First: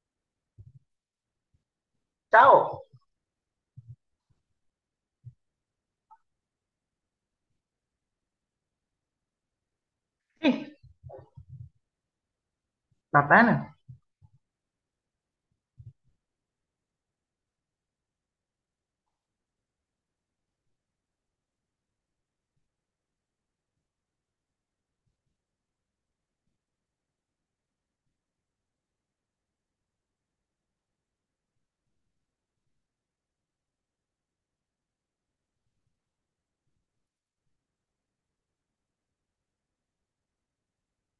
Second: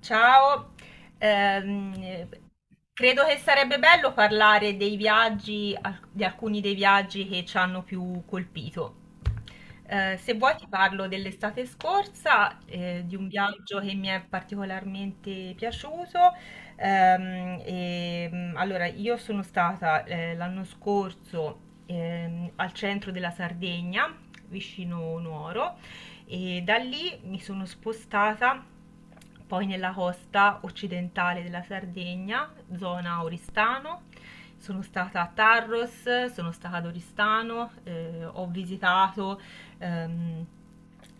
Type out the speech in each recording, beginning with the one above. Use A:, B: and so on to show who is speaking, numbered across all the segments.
A: Ciao, ehm,
B: Ciao.
A: credo che sarebbe bello parlare dei viaggi, di alcuni dei viaggi che ci hanno più colpito. Se vuoi ti
B: Sì,
A: parlo dell'estate scorsa, di
B: va
A: un
B: bene.
A: viaggio che mi è particolarmente piaciuto. Allora, io sono stata l'anno scorso al centro della Sardegna, vicino Nuoro. E da lì mi sono spostata poi nella costa occidentale della Sardegna, zona Oristano. Sono stata a Tarros, sono stata ad Oristano, ho visitato ehm,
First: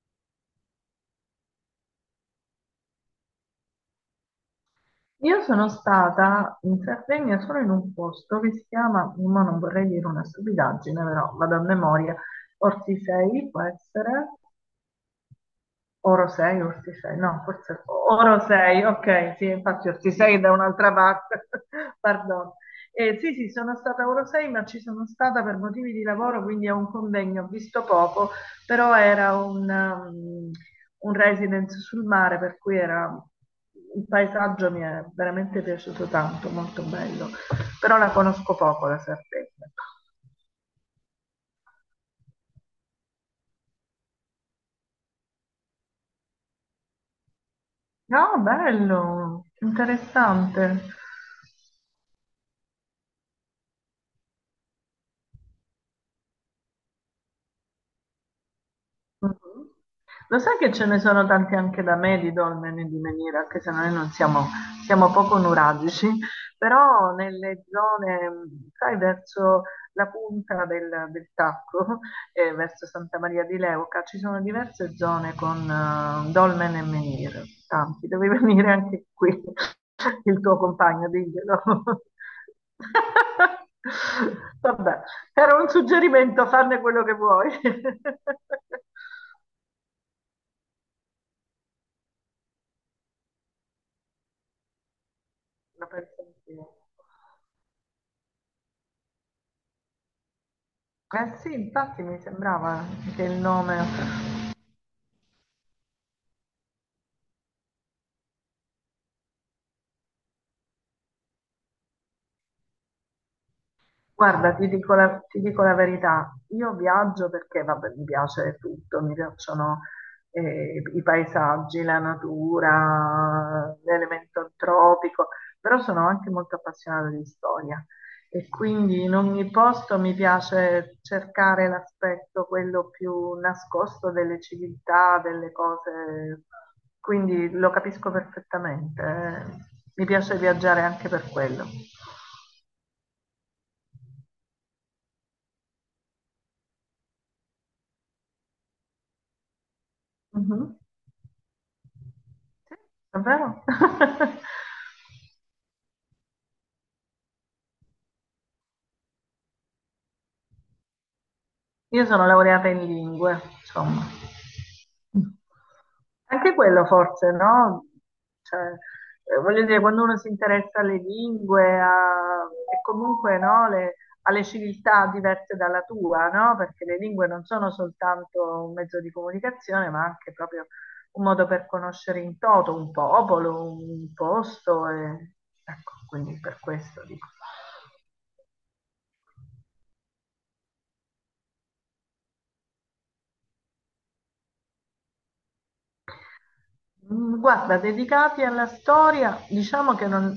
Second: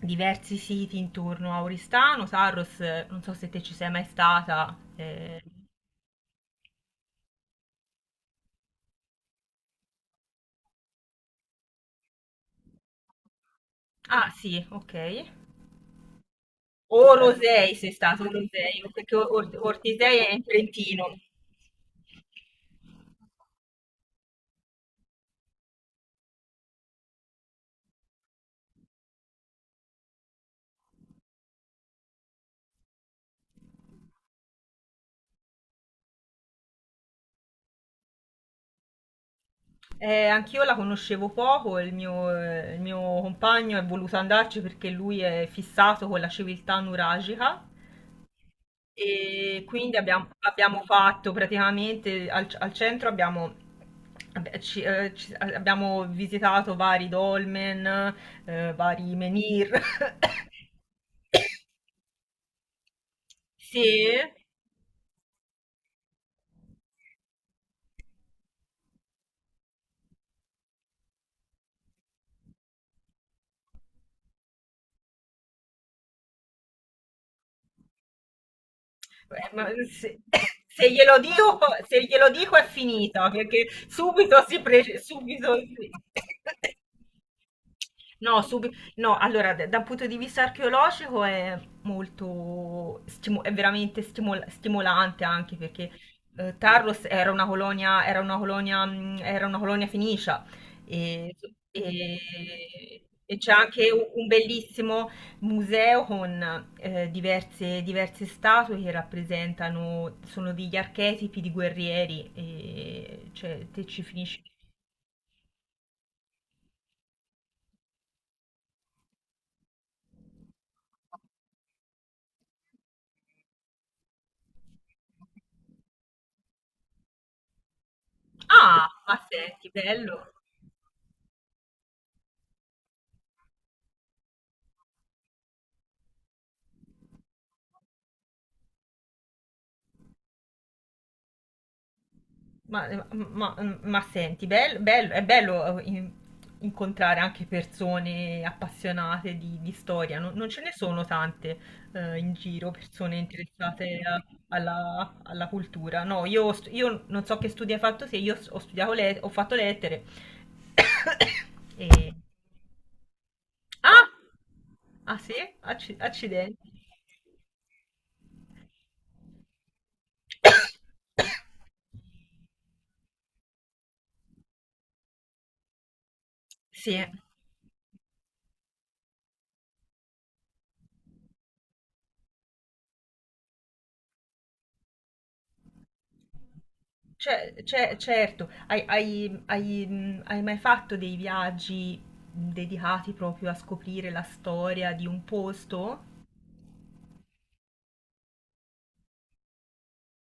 A: diversi siti intorno a Oristano. Tarros, non so se te ci sei mai stata.
B: Io sono stata in Sardegna solo in un posto che si chiama, ma non vorrei dire una stupidaggine, però vado a memoria, Ortisei può
A: Ah,
B: essere,
A: sì, ok.
B: Oro 6,
A: O
B: Ortisei, no,
A: Rosei
B: forse
A: sei stato,
B: Oro
A: Rosei,
B: 6,
A: perché
B: ok, sì, infatti
A: Ortisei è
B: Ortisei è
A: in
B: da un'altra
A: Trentino.
B: parte, pardon. Sì, sì, sono stata a Oro 6, ma ci sono stata per motivi di lavoro, quindi a un convegno, ho visto poco, però era un, un residence sul mare, per cui era, il paesaggio mi è veramente piaciuto tanto, molto bello, però la conosco poco la Sardegna.
A: Anch'io la conoscevo poco, il mio compagno è voluto andarci perché lui è fissato con la civiltà nuragica
B: No, bello,
A: e quindi
B: interessante.
A: abbiamo fatto praticamente al centro abbiamo, vabbè, abbiamo visitato vari dolmen, vari
B: Mh-mh.
A: menhir.
B: Lo sai che ce ne sono tanti anche da me di dolmeni e di meniere, anche se
A: Sì,
B: noi non siamo, siamo poco nuragici, però nelle zone, sai, verso la punta del Tacco e verso Santa Maria di Leuca ci sono diverse zone con dolmen e menhir, tanti. Devi venire anche qui,
A: eh, ma se,
B: il tuo
A: se
B: compagno,
A: glielo dico,
B: diglielo.
A: se glielo dico è finita, perché
B: Vabbè,
A: subito
B: era un suggerimento, farne quello che vuoi.
A: No, subi- no, allora, dal punto di vista archeologico è è veramente stimolante anche perché
B: Lo penso anch'io.
A: Tarros era una colonia, era una colonia, era una colonia fenicia e,
B: Eh sì, infatti mi sembrava che il
A: e c'è
B: nome.
A: anche un bellissimo museo con diverse, diverse statue che rappresentano, sono degli archetipi di guerrieri, e, cioè te ci finisci.
B: Guarda, ti dico la verità, io viaggio perché, vabbè, mi piace tutto, mi piacciono i paesaggi, la natura, l'elemento tropico, però sono anche molto appassionata di storia e
A: Ah,
B: quindi in
A: ma
B: ogni
A: senti,
B: posto mi
A: bello,
B: piace cercare l'aspetto, quello più nascosto delle civiltà, delle cose, quindi lo capisco perfettamente, eh. Mi piace viaggiare anche per quello.
A: ma, ma senti, bello, è bello incontrare anche persone appassionate di storia, non, non ce ne
B: Mhm.
A: sono tante in giro,
B: Sì, è vero.
A: alla, alla cultura. No, io, io non so che studi hai fatto, se io ho fatto lettere.
B: Io
A: E...
B: sono laureata in lingue,
A: Ah!
B: insomma.
A: Ah sì?
B: Anche
A: Accidenti.
B: quello forse, no? Cioè, voglio dire, quando uno si interessa alle lingue a- e comunque no, le- alle civiltà diverse dalla tua, no? Perché
A: Sì.
B: le lingue non sono soltanto un mezzo di comunicazione, ma anche proprio un modo per conoscere in toto un popolo, un posto. E- Ecco, quindi per questo dico.
A: Certo, hai, hai mai fatto dei viaggi dedicati proprio a scoprire la storia di un posto?
B: Mm, guarda, dedicati alla storia, diciamo che non-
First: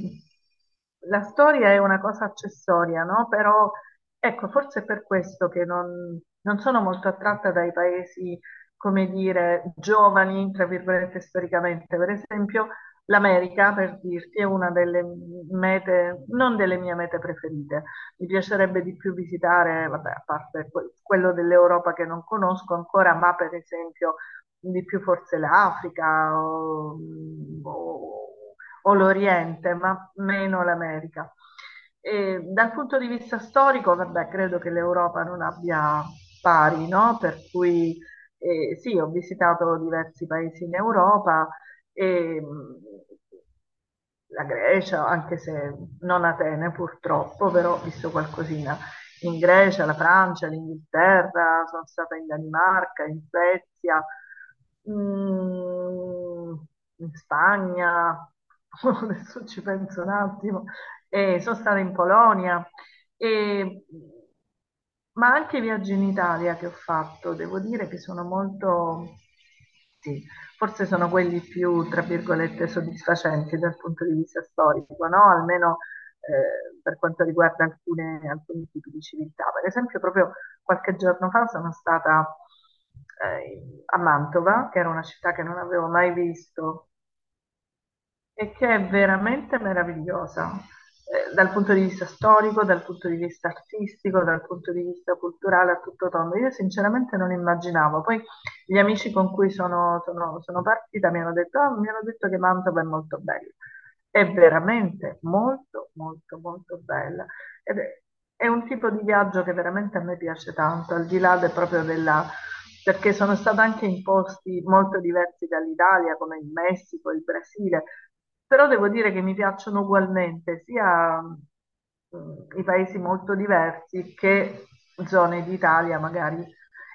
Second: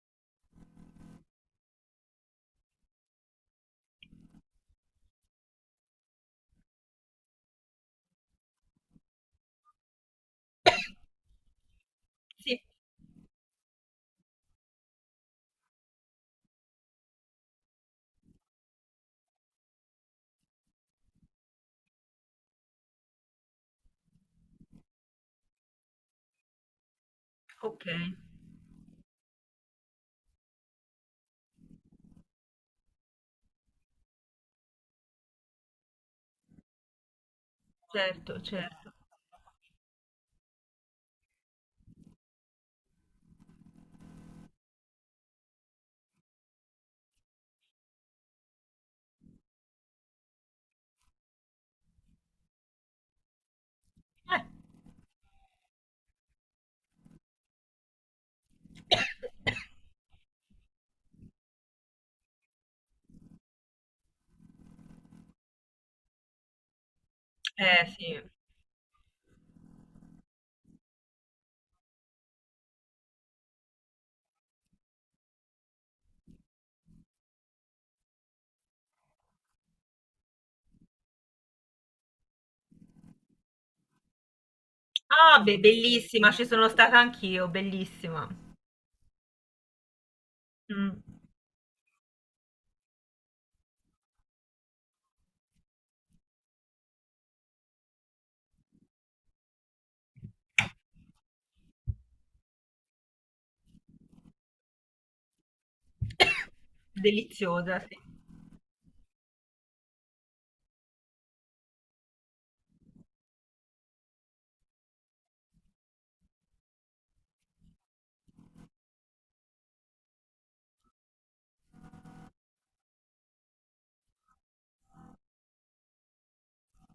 B: la storia è una cosa accessoria, no? Però ecco, forse è per questo che non sono molto attratta dai paesi, come dire, giovani, tra virgolette, storicamente. Per
A: Sì,
B: esempio, l'America, per dirti, è una delle mete, non delle mie mete preferite. Mi piacerebbe di più visitare, vabbè, a parte que- quello dell'Europa che non conosco ancora, ma per esempio di più forse l'Africa
A: ok,
B: o- o l'Oriente, ma meno l'America. E dal punto di vista storico, vabbè, credo che l'Europa non abbia pari, no? Per cui
A: certo, certo.
B: sì, ho visitato diversi paesi in Europa, e, la Grecia, anche se non Atene purtroppo, però ho visto qualcosina in Grecia, la Francia, l'Inghilterra, sono stata in Danimarca, in Svezia,
A: Eh,
B: mm, in Spagna, adesso ci penso un attimo, e sono stata in Polonia, e- ma anche i viaggi in Italia che ho fatto, devo
A: eh,
B: dire che
A: sì.
B: sono molto, sì, forse sono quelli più, tra virgolette, soddisfacenti dal punto di vista storico, no? Almeno per quanto riguarda alcune- alcuni tipi di civiltà. Per esempio, proprio qualche giorno fa sono stata a Mantova, che era una città
A: Ah,
B: che non
A: beh,
B: avevo mai
A: bellissima, ci sono
B: visto
A: stata anch'io, bellissima.
B: e che è veramente meravigliosa,
A: Mm.
B: dal punto di vista storico, dal punto di vista artistico, dal punto di vista culturale a tutto tondo. Io sinceramente non immaginavo. Poi gli amici con cui sono, sono partita mi hanno detto, "Ah, mi hanno detto che Mantova è molto bella. È veramente molto, molto, molto bella." Ed
A: Deliziosa, sì.
B: è un tipo di viaggio che veramente a me piace tanto, al di là del- proprio della... perché sono stata anche in posti molto diversi dall'Italia, come il Messico, il Brasile, però devo dire che mi piacciono ugualmente sia mm, i paesi molto diversi che zone d'Italia magari.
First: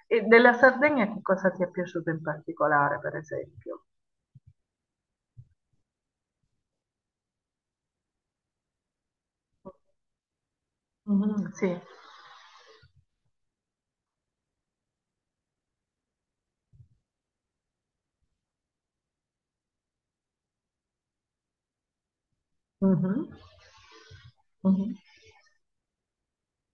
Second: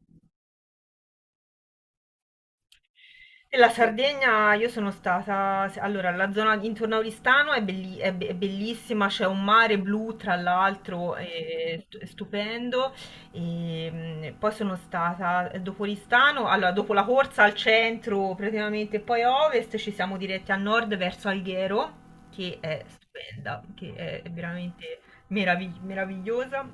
B: E della Sardegna che cosa ti è piaciuto in particolare, per
A: E la
B: esempio?
A: Sardegna, io sono stata, allora, la zona intorno a Oristano è, è bellissima, c'è un mare blu tra l'altro,
B: Mhm, sì.
A: è è stupendo. E, poi sono stata dopo Oristano, allora, dopo la corsa al centro praticamente, poi a ovest ci siamo diretti a nord verso Alghero, che è
B: Mhm,
A: stupenda, che è
B: mhm.
A: veramente meravigliosa.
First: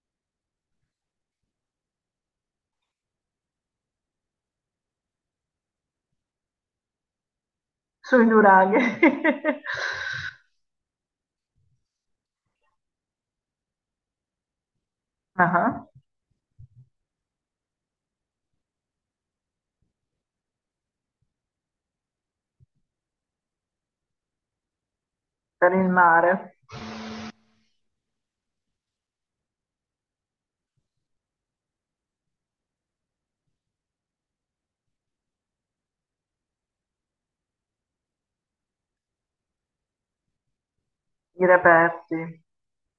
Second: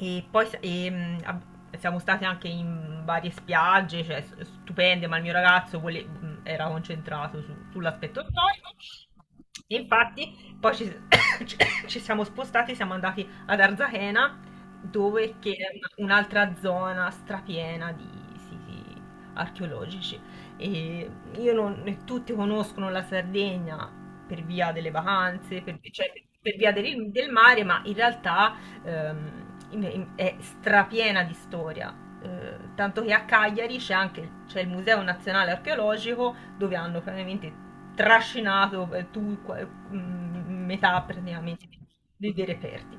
A: E poi siamo state anche in varie spiagge, cioè, stupende, ma il mio ragazzo era concentrato sull'aspetto
B: Sui
A: storico.
B: nuraghi.
A: E infatti poi ci- ci siamo spostati, siamo andati ad Arzachena, dove che è
B: Ah,
A: un'altra zona strapiena di siti archeologici. E io non, e tutti conoscono la Sardegna, per via delle vacanze,
B: per
A: per,
B: il
A: cioè, per
B: mare,
A: via del, del mare, ma in realtà è strapiena di storia. Tanto che a Cagliari c'è il Museo Nazionale Archeologico dove hanno praticamente trascinato metà
B: i
A: praticamente
B: reperti.
A: dei reperti,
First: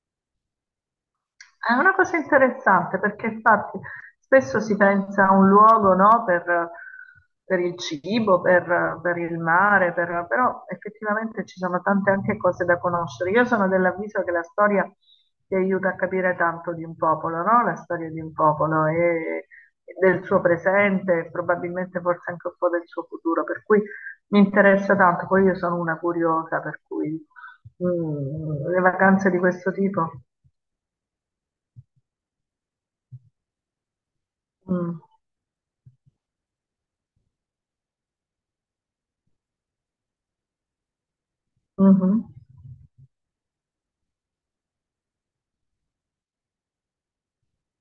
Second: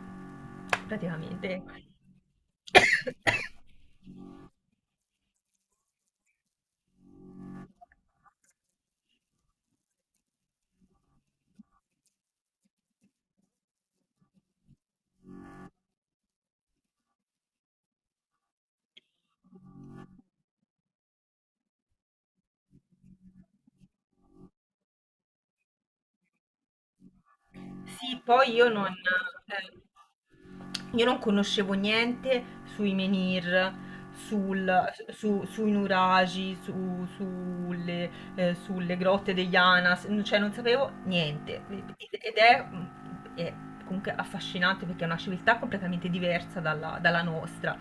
A: praticamente.
B: È una cosa interessante perché infatti spesso si pensa a un luogo, no, per il cibo, per il mare, per- però effettivamente ci sono tante anche cose da conoscere. Io sono dell'avviso che la storia ti aiuta a capire tanto di un popolo, no? La storia di un popolo e del suo presente, e probabilmente forse anche un po' del suo futuro, per cui mi interessa tanto. Poi io sono una curiosa, per cui
A: Sì, poi
B: mm, le vacanze di questo tipo.
A: io non conoscevo niente sui menhir,
B: Mm.
A: sui nuraghi, sulle, sulle grotte degli Anas, cioè non sapevo niente.
B: Mh-mh.
A: Ed è, è comunque affascinante perché è una civiltà completamente diversa dalla, dalla nostra.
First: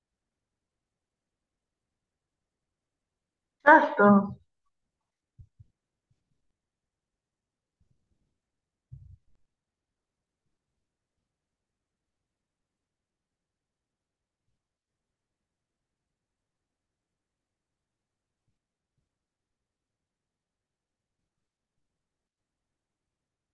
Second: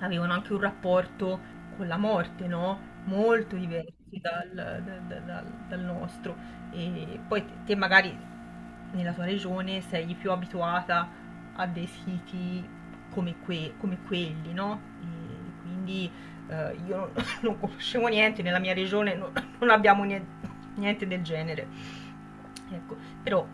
A: Avevano anche un rapporto con la morte, no? Molto diverso
B: Certo,
A: dal dal nostro. E poi te magari nella tua regione sei più abituata a dei siti come, come quelli, no? E quindi io non, non conoscevo niente, nella mia regione non abbiamo nie- niente del genere. Ecco, però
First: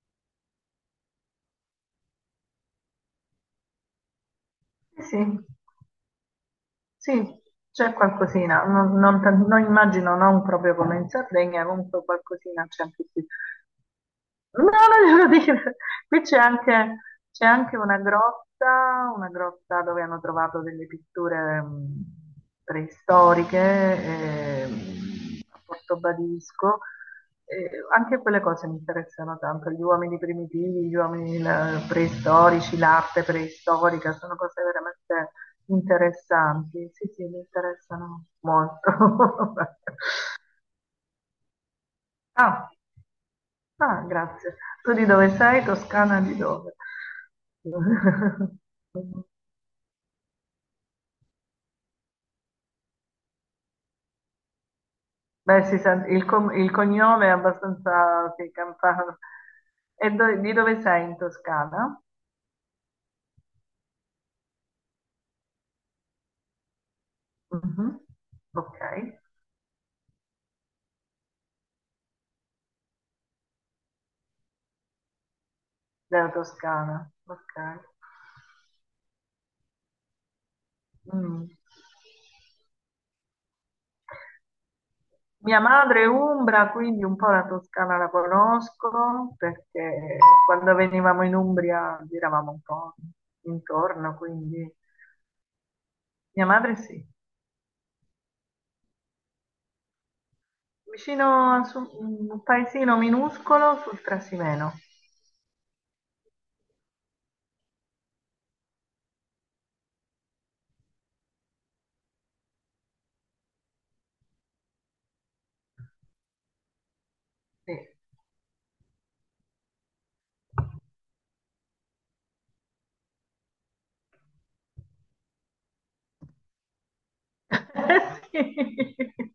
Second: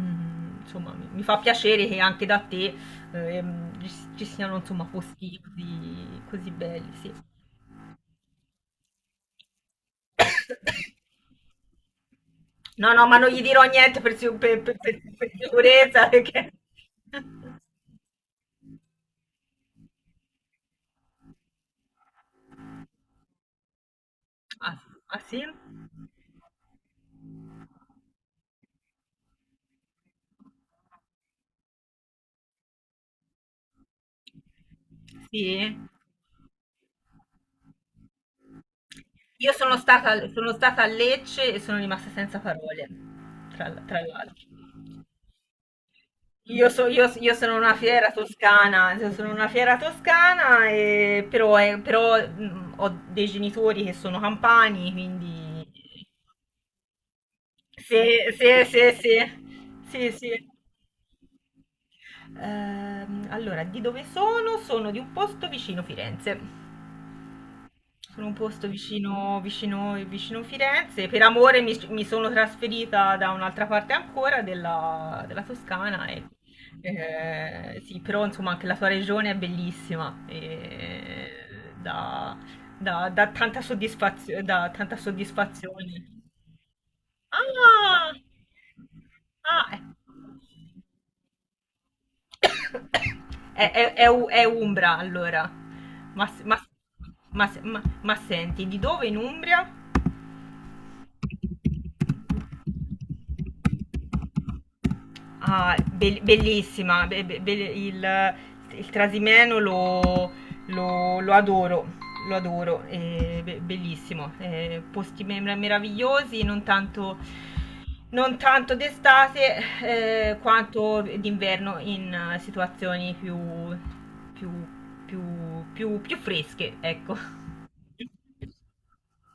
A: insomma mi, mi fa piacere che anche da te ehm, ci, ci siano insomma
B: sì, sì,
A: posti così, così belli,
B: sì, c'è qualcosina, non non tan non immagino non proprio
A: sì.
B: come in Sardegna, comunque qualcosina c'è
A: No,
B: anche
A: no, ma
B: qui.
A: non gli dirò niente per,
B: No,
A: per
B: non devo dire.
A: sicurezza
B: Qui
A: perché...
B: c'è anche una grotta dove hanno trovato delle pitture preistoriche
A: Ah, ah, sì?
B: a Portobadisco. Anche quelle cose mi interessano tanto, gli uomini primitivi, gli uomini la- preistorici, l'arte preistorica, sono cose veramente
A: Sì?
B: interessanti. Sì, sì, mi interessano molto.
A: Io sono stata a Lecce e sono rimasta senza
B: Ah.
A: parole, tra
B: Ah,
A: l'altro.
B: grazie. Tu di dove sei? Toscana di dove?
A: Io sono una fiera toscana, io sono una fiera toscana, però, però, ho dei genitori che sono campani,
B: Beh,
A: quindi
B: si sente- il, com- il cognome è
A: sì,
B: abbastanza sì,
A: sì.
B: campano.
A: Sì,
B: E
A: sì.
B: do- di dove sei in Toscana?
A: Allora, di dove sono? Sono di un posto vicino Firenze.
B: Mhm.
A: Sono un posto
B: Ok,
A: vicino Firenze. Per amore mi, mi sono trasferita da un'altra parte ancora della, della Toscana. E,
B: della Toscana. Ok.
A: sì, però insomma anche la sua regione è bellissima. E
B: Mm.
A: dà dà tanta dà tanta
B: Mia madre è
A: soddisfazione.
B: umbra, quindi un po' la Toscana la
A: Ah!
B: conosco
A: Ah, eh.
B: perché quando venivamo in Umbria giravamo un po' intorno,
A: È
B: quindi
A: Umbra allora. Ma, s-
B: mia
A: ma s-
B: madre sì.
A: ma senti, di dove in Umbria?
B: Vicino a su- un paesino minuscolo sul Trasimeno.
A: Ah, bellissima, il Trasimeno lo, lo- lo adoro, lo adoro, è bellissimo, posti meravigliosi, non tanto,
B: Sì.
A: non tanto d'estate quanto d'inverno in situazioni più, più, più, più fresche, ecco.
B: Sì.